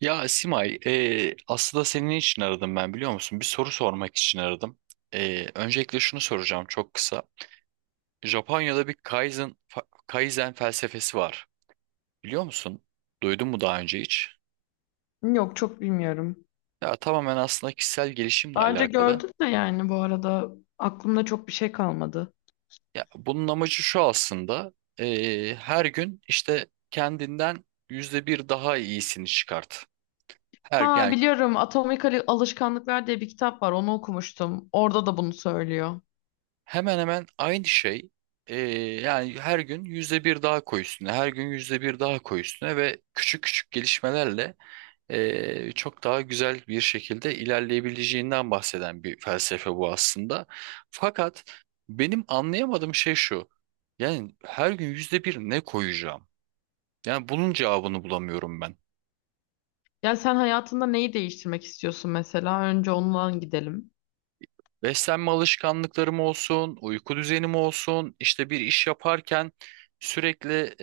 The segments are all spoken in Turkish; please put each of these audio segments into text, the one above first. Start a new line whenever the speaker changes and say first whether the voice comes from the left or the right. right: Ya Simay, aslında senin için aradım ben, biliyor musun? Bir soru sormak için aradım. Öncelikle şunu soracağım, çok kısa. Japonya'da bir Kaizen Kaizen felsefesi var. Biliyor musun? Duydun mu daha önce hiç?
left: Yok, çok bilmiyorum.
right: Ya tamamen aslında kişisel gelişimle
left: Daha önce
right: alakalı.
left: gördüm de yani bu arada aklımda çok bir şey kalmadı.
right: Ya bunun amacı şu aslında. Her gün işte kendinden yüzde bir daha iyisini çıkart.
left: Ha
right: Yani
left: biliyorum, Alışkanlıklar diye bir kitap var, onu okumuştum. Orada da bunu söylüyor.
right: hemen hemen aynı şey. Ee, Yani her gün yüzde bir daha koy üstüne, her gün yüzde bir daha koy üstüne ve küçük küçük gelişmelerle çok daha güzel bir şekilde ilerleyebileceğinden bahseden bir felsefe bu aslında. Fakat benim anlayamadığım şey şu. Yani her gün yüzde bir ne koyacağım? Yani bunun cevabını bulamıyorum ben.
left: Yani sen hayatında neyi değiştirmek istiyorsun mesela? Önce ondan gidelim.
right: Beslenme alışkanlıklarım olsun, uyku düzenim olsun, işte bir iş yaparken sürekli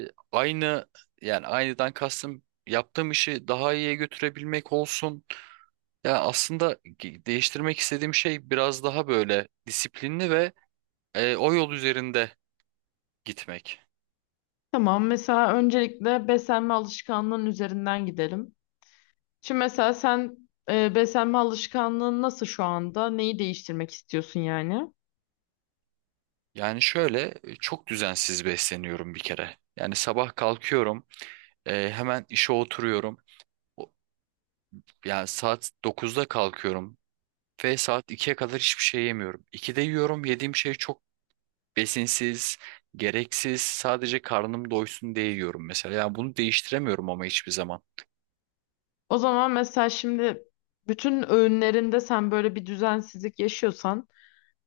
right: aynı, yani aynıdan kastım yaptığım işi daha iyiye götürebilmek olsun. Yani aslında değiştirmek istediğim şey biraz daha böyle disiplinli ve o yol üzerinde gitmek.
left: Tamam, mesela öncelikle beslenme alışkanlığın üzerinden gidelim. Şimdi mesela sen beslenme alışkanlığın nasıl şu anda? Neyi değiştirmek istiyorsun yani?
right: Yani şöyle çok düzensiz besleniyorum bir kere. Yani sabah kalkıyorum, hemen işe oturuyorum. O- Yani saat dokuzda kalkıyorum. Ve saat ikiye kadar hiçbir şey yemiyorum. 2'de yiyorum. Yediğim şey çok besinsiz, gereksiz. Sadece karnım doysun diye yiyorum mesela. Yani bunu değiştiremiyorum ama hiçbir zaman.
left: O zaman mesela şimdi bütün öğünlerinde sen böyle bir düzensizlik yaşıyorsan,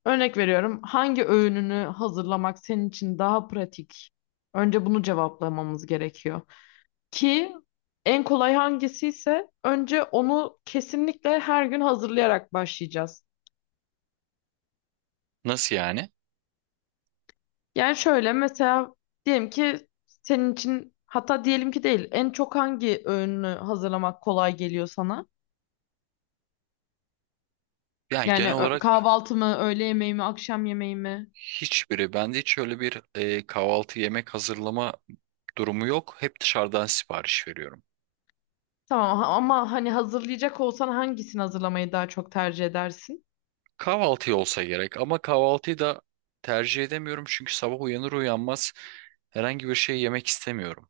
left: örnek veriyorum, hangi öğününü hazırlamak senin için daha pratik? Önce bunu cevaplamamız gerekiyor. Ki en kolay hangisiyse önce onu kesinlikle her gün hazırlayarak başlayacağız.
right: Nasıl yani?
left: Yani şöyle mesela, diyelim ki senin için, hatta diyelim ki değil, en çok hangi öğünü hazırlamak kolay geliyor sana?
right: Yani
left: Yani
right: genel olarak
left: kahvaltı mı, öğle yemeği mi, akşam yemeği mi?
right: hiçbiri. Bende hiç öyle bir kahvaltı yemek hazırlama durumu yok. Hep dışarıdan sipariş veriyorum.
left: Tamam ama hani hazırlayacak olsan hangisini hazırlamayı daha çok tercih edersin?
right: Kahvaltı olsa gerek ama kahvaltıyı da tercih edemiyorum çünkü sabah uyanır uyanmaz herhangi bir şey yemek istemiyorum.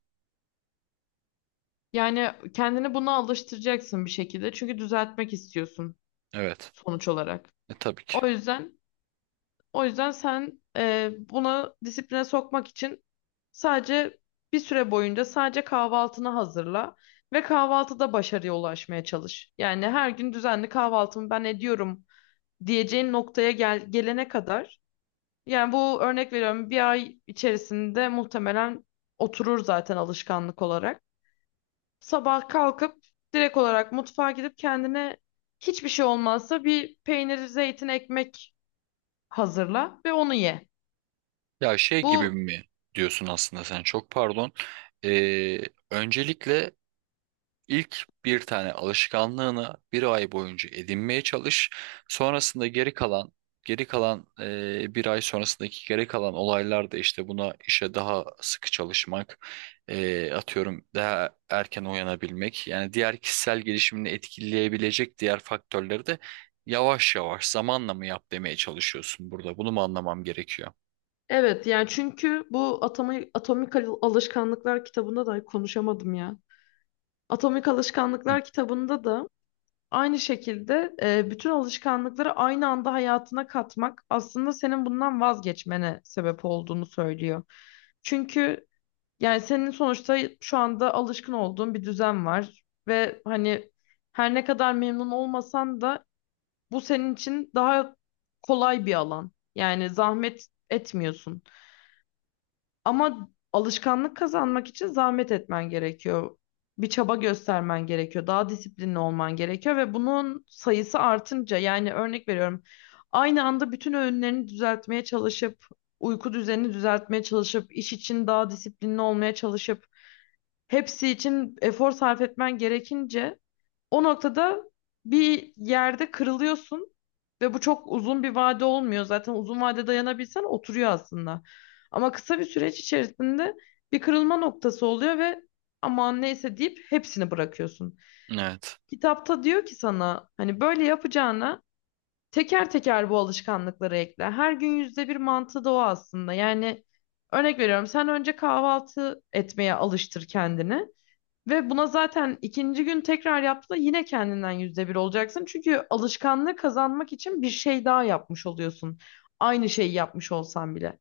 left: Yani kendini buna alıştıracaksın bir şekilde çünkü düzeltmek istiyorsun
right: Evet.
left: sonuç olarak.
right: Tabii ki.
left: O yüzden O yüzden sen bunu disipline sokmak için sadece bir süre boyunca sadece kahvaltını hazırla ve kahvaltıda başarıya ulaşmaya çalış. Yani her gün düzenli kahvaltımı ben ediyorum diyeceğin noktaya gel, gelene kadar. Yani bu, örnek veriyorum, bir ay içerisinde muhtemelen oturur zaten alışkanlık olarak. Sabah kalkıp direkt olarak mutfağa gidip kendine, hiçbir şey olmazsa bir peynir, zeytin, ekmek hazırla ve onu ye.
right: Ya şey gibi
left: Bu
right: mi diyorsun aslında sen, çok pardon. Ee, Öncelikle ilk bir tane alışkanlığını bir ay boyunca edinmeye çalış. Sonrasında geri kalan bir ay sonrasındaki geri kalan olaylar da işte buna, işe daha sıkı çalışmak, atıyorum daha erken uyanabilmek. Yani diğer kişisel gelişimini etkileyebilecek diğer faktörleri de yavaş yavaş zamanla mı yap demeye çalışıyorsun burada. Bunu mu anlamam gerekiyor?
left: Evet, yani çünkü bu Alışkanlıklar kitabında da konuşamadım ya. Atomik
right: Hı.
left: Alışkanlıklar kitabında da aynı şekilde bütün alışkanlıkları aynı anda hayatına katmak aslında senin bundan vazgeçmene sebep olduğunu söylüyor. Çünkü yani senin sonuçta şu anda alışkın olduğun bir düzen var ve hani her ne kadar memnun olmasan da bu senin için daha kolay bir alan. Yani zahmet etmiyorsun. Ama alışkanlık kazanmak için zahmet etmen gerekiyor. Bir çaba göstermen gerekiyor. Daha disiplinli olman gerekiyor ve bunun sayısı artınca, yani örnek veriyorum, aynı anda bütün öğünlerini düzeltmeye çalışıp, uyku düzenini düzeltmeye çalışıp, iş için daha disiplinli olmaya çalışıp, hepsi için efor sarf etmen gerekince o noktada bir yerde kırılıyorsun ve bu çok uzun bir vade olmuyor. Zaten uzun vade dayanabilsen oturuyor aslında. Ama kısa bir süreç içerisinde bir kırılma noktası oluyor ve aman neyse deyip hepsini bırakıyorsun.
right: Evet.
left: Kitapta diyor ki sana, hani böyle yapacağına teker teker bu alışkanlıkları ekle. Her gün yüzde bir mantığı da o aslında. Yani örnek veriyorum, sen önce kahvaltı etmeye alıştır kendini. Ve buna zaten ikinci gün tekrar yaptığında yine kendinden yüzde bir olacaksın. Çünkü alışkanlığı kazanmak için bir şey daha yapmış oluyorsun. Aynı şeyi yapmış olsan bile.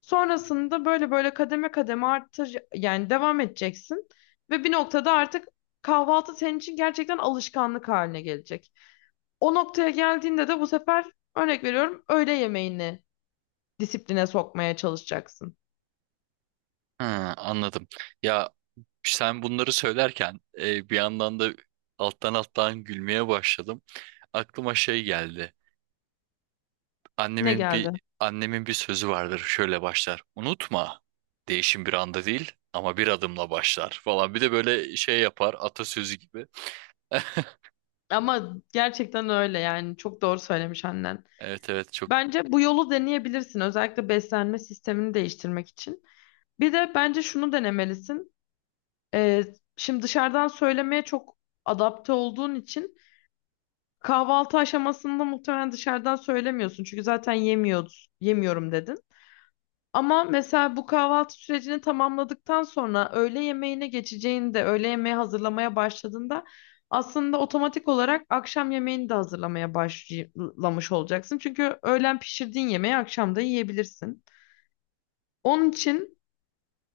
left: Sonrasında böyle böyle kademe kademe artır, yani devam edeceksin. Ve bir noktada artık kahvaltı senin için gerçekten alışkanlık haline gelecek. O noktaya geldiğinde de bu sefer, örnek veriyorum, öğle yemeğini disipline sokmaya çalışacaksın.
right: Ha, anladım. Ya sen bunları söylerken bir yandan da alttan alttan gülmeye başladım. Aklıma şey geldi.
left: Ne
right: Annemin bir
left: geldi?
right: annemin bir sözü vardır. Şöyle başlar. Unutma. Değişim bir anda değil ama bir adımla başlar falan. Bir de böyle şey yapar, atasözü gibi.
left: Ama gerçekten öyle yani, çok doğru söylemiş annen.
right: Evet, evet, çok.
left: Bence bu yolu deneyebilirsin. Özellikle beslenme sistemini değiştirmek için. Bir de bence şunu denemelisin. Ee, Şimdi dışarıdan söylemeye çok adapte olduğun için kahvaltı aşamasında muhtemelen dışarıdan söylemiyorsun. Çünkü zaten yemiyoruz, yemiyorum dedin. Ama mesela bu kahvaltı sürecini tamamladıktan sonra öğle yemeğine geçeceğinde, öğle yemeği hazırlamaya başladığında aslında otomatik olarak akşam yemeğini de hazırlamaya başlamış olacaksın. Çünkü öğlen pişirdiğin yemeği akşam da yiyebilirsin. Onun için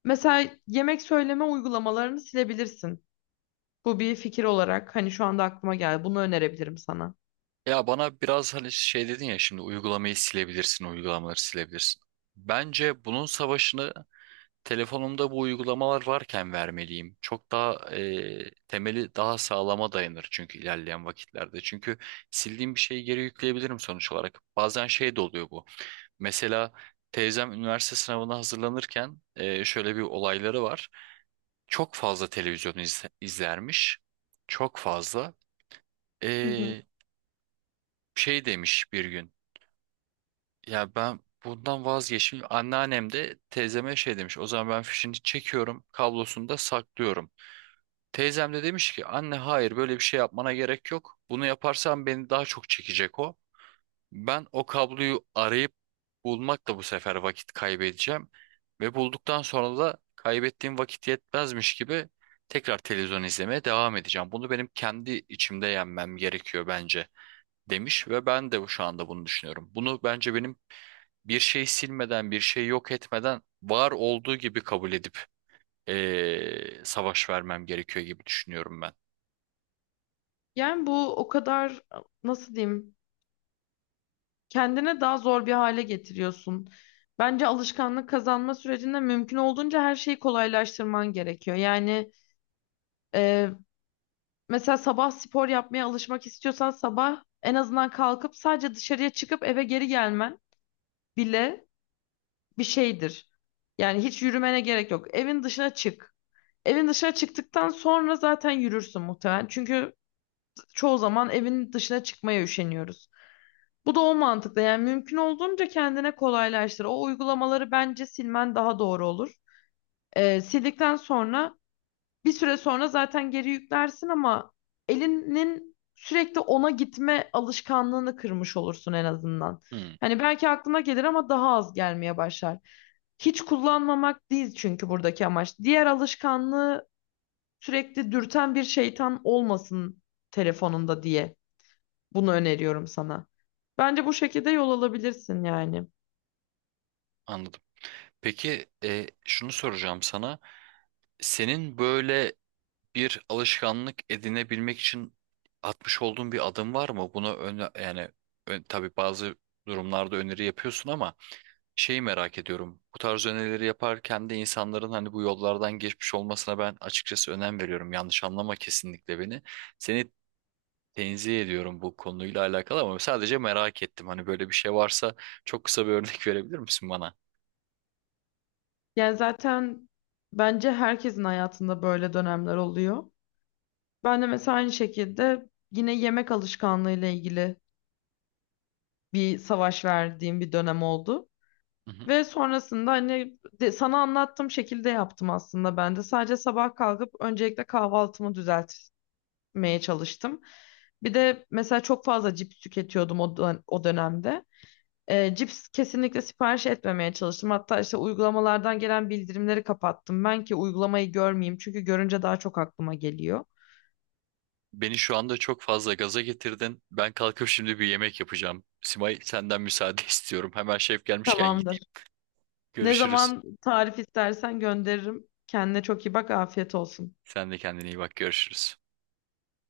left: mesela yemek söyleme uygulamalarını silebilirsin. Bu bir fikir olarak hani şu anda aklıma geldi. Bunu önerebilirim sana.
right: Ya bana biraz hani şey dedin ya, şimdi uygulamayı silebilirsin, uygulamaları silebilirsin. Bence bunun savaşını telefonumda bu uygulamalar varken vermeliyim. Çok daha temeli daha sağlama dayanır çünkü ilerleyen vakitlerde. Çünkü sildiğim bir şeyi geri yükleyebilirim sonuç olarak. Bazen şey de oluyor bu. Mesela teyzem üniversite sınavına hazırlanırken şöyle bir olayları var. Çok fazla televizyon izlermiş. Çok fazla.
left: Hı hı.
right: E, Şey demiş bir gün. Ya ben Bundan vazgeçmiş. Anneannem de teyzeme şey demiş. O zaman ben fişini çekiyorum, kablosunu da saklıyorum. Teyzem de demiş ki, anne hayır, böyle bir şey yapmana gerek yok. Bunu yaparsan beni daha çok çekecek o. Ben o kabloyu arayıp bulmakla bu sefer vakit kaybedeceğim. Ve bulduktan sonra da kaybettiğim vakit yetmezmiş gibi tekrar televizyon izlemeye devam edeceğim. Bunu benim kendi içimde yenmem gerekiyor bence, demiş ve ben de şu anda bunu düşünüyorum. Bunu bence benim bir şeyi silmeden, bir şeyi yok etmeden var olduğu gibi kabul edip savaş vermem gerekiyor gibi düşünüyorum ben.
left: Yani bu o kadar, nasıl diyeyim, kendine daha zor bir hale getiriyorsun. Bence alışkanlık kazanma sürecinde mümkün olduğunca her şeyi kolaylaştırman gerekiyor. Yani mesela sabah spor yapmaya alışmak istiyorsan sabah en azından kalkıp sadece dışarıya çıkıp eve geri gelmen bile bir şeydir. Yani hiç yürümene gerek yok. Evin dışına çık. Evin dışına çıktıktan sonra zaten yürürsün muhtemelen. Çünkü çoğu zaman evin dışına çıkmaya üşeniyoruz. Bu da o mantıkla, yani mümkün olduğunca kendine kolaylaştır. O uygulamaları bence silmen daha doğru olur. Sildikten sonra, bir süre sonra zaten geri yüklersin ama elinin sürekli ona gitme alışkanlığını kırmış olursun en azından.
right: Hmm.
left: Hani belki aklına gelir ama daha az gelmeye başlar. Hiç kullanmamak değil çünkü buradaki amaç. Diğer alışkanlığı sürekli dürten bir şeytan olmasın telefonunda diye bunu öneriyorum sana. Bence bu şekilde yol alabilirsin yani.
right: Anladım. Peki, şunu soracağım sana. Senin böyle bir alışkanlık edinebilmek için atmış olduğun bir adım var mı? Buna yani tabii bazı durumlarda öneri yapıyorsun ama şeyi merak ediyorum. Bu tarz önerileri yaparken de insanların hani bu yollardan geçmiş olmasına ben açıkçası önem veriyorum. Yanlış anlama kesinlikle beni. Seni tenzih ediyorum bu konuyla alakalı ama sadece merak ettim. Hani böyle bir şey varsa çok kısa bir örnek verebilir misin bana?
left: Yani zaten bence herkesin hayatında böyle dönemler oluyor. Ben de mesela aynı şekilde yine yemek alışkanlığı ile ilgili bir savaş verdiğim bir dönem oldu. Ve sonrasında hani sana anlattığım şekilde yaptım aslında ben de. Sadece sabah kalkıp öncelikle kahvaltımı düzeltmeye çalıştım. Bir de mesela çok fazla cips tüketiyordum o dönemde. Cips kesinlikle sipariş etmemeye çalıştım. Hatta işte uygulamalardan gelen bildirimleri kapattım. Ben ki uygulamayı görmeyeyim çünkü görünce daha çok aklıma geliyor.
right: Beni şu anda çok fazla gaza getirdin. Ben kalkıp şimdi bir yemek yapacağım. Simay, senden müsaade istiyorum. Hemen şef gelmişken
left: Tamamdır.
right: gideyim.
left: Ne
right: Görüşürüz.
left: zaman tarif istersen gönderirim. Kendine çok iyi bak. Afiyet olsun.
right: Sen de kendine iyi bak. Görüşürüz.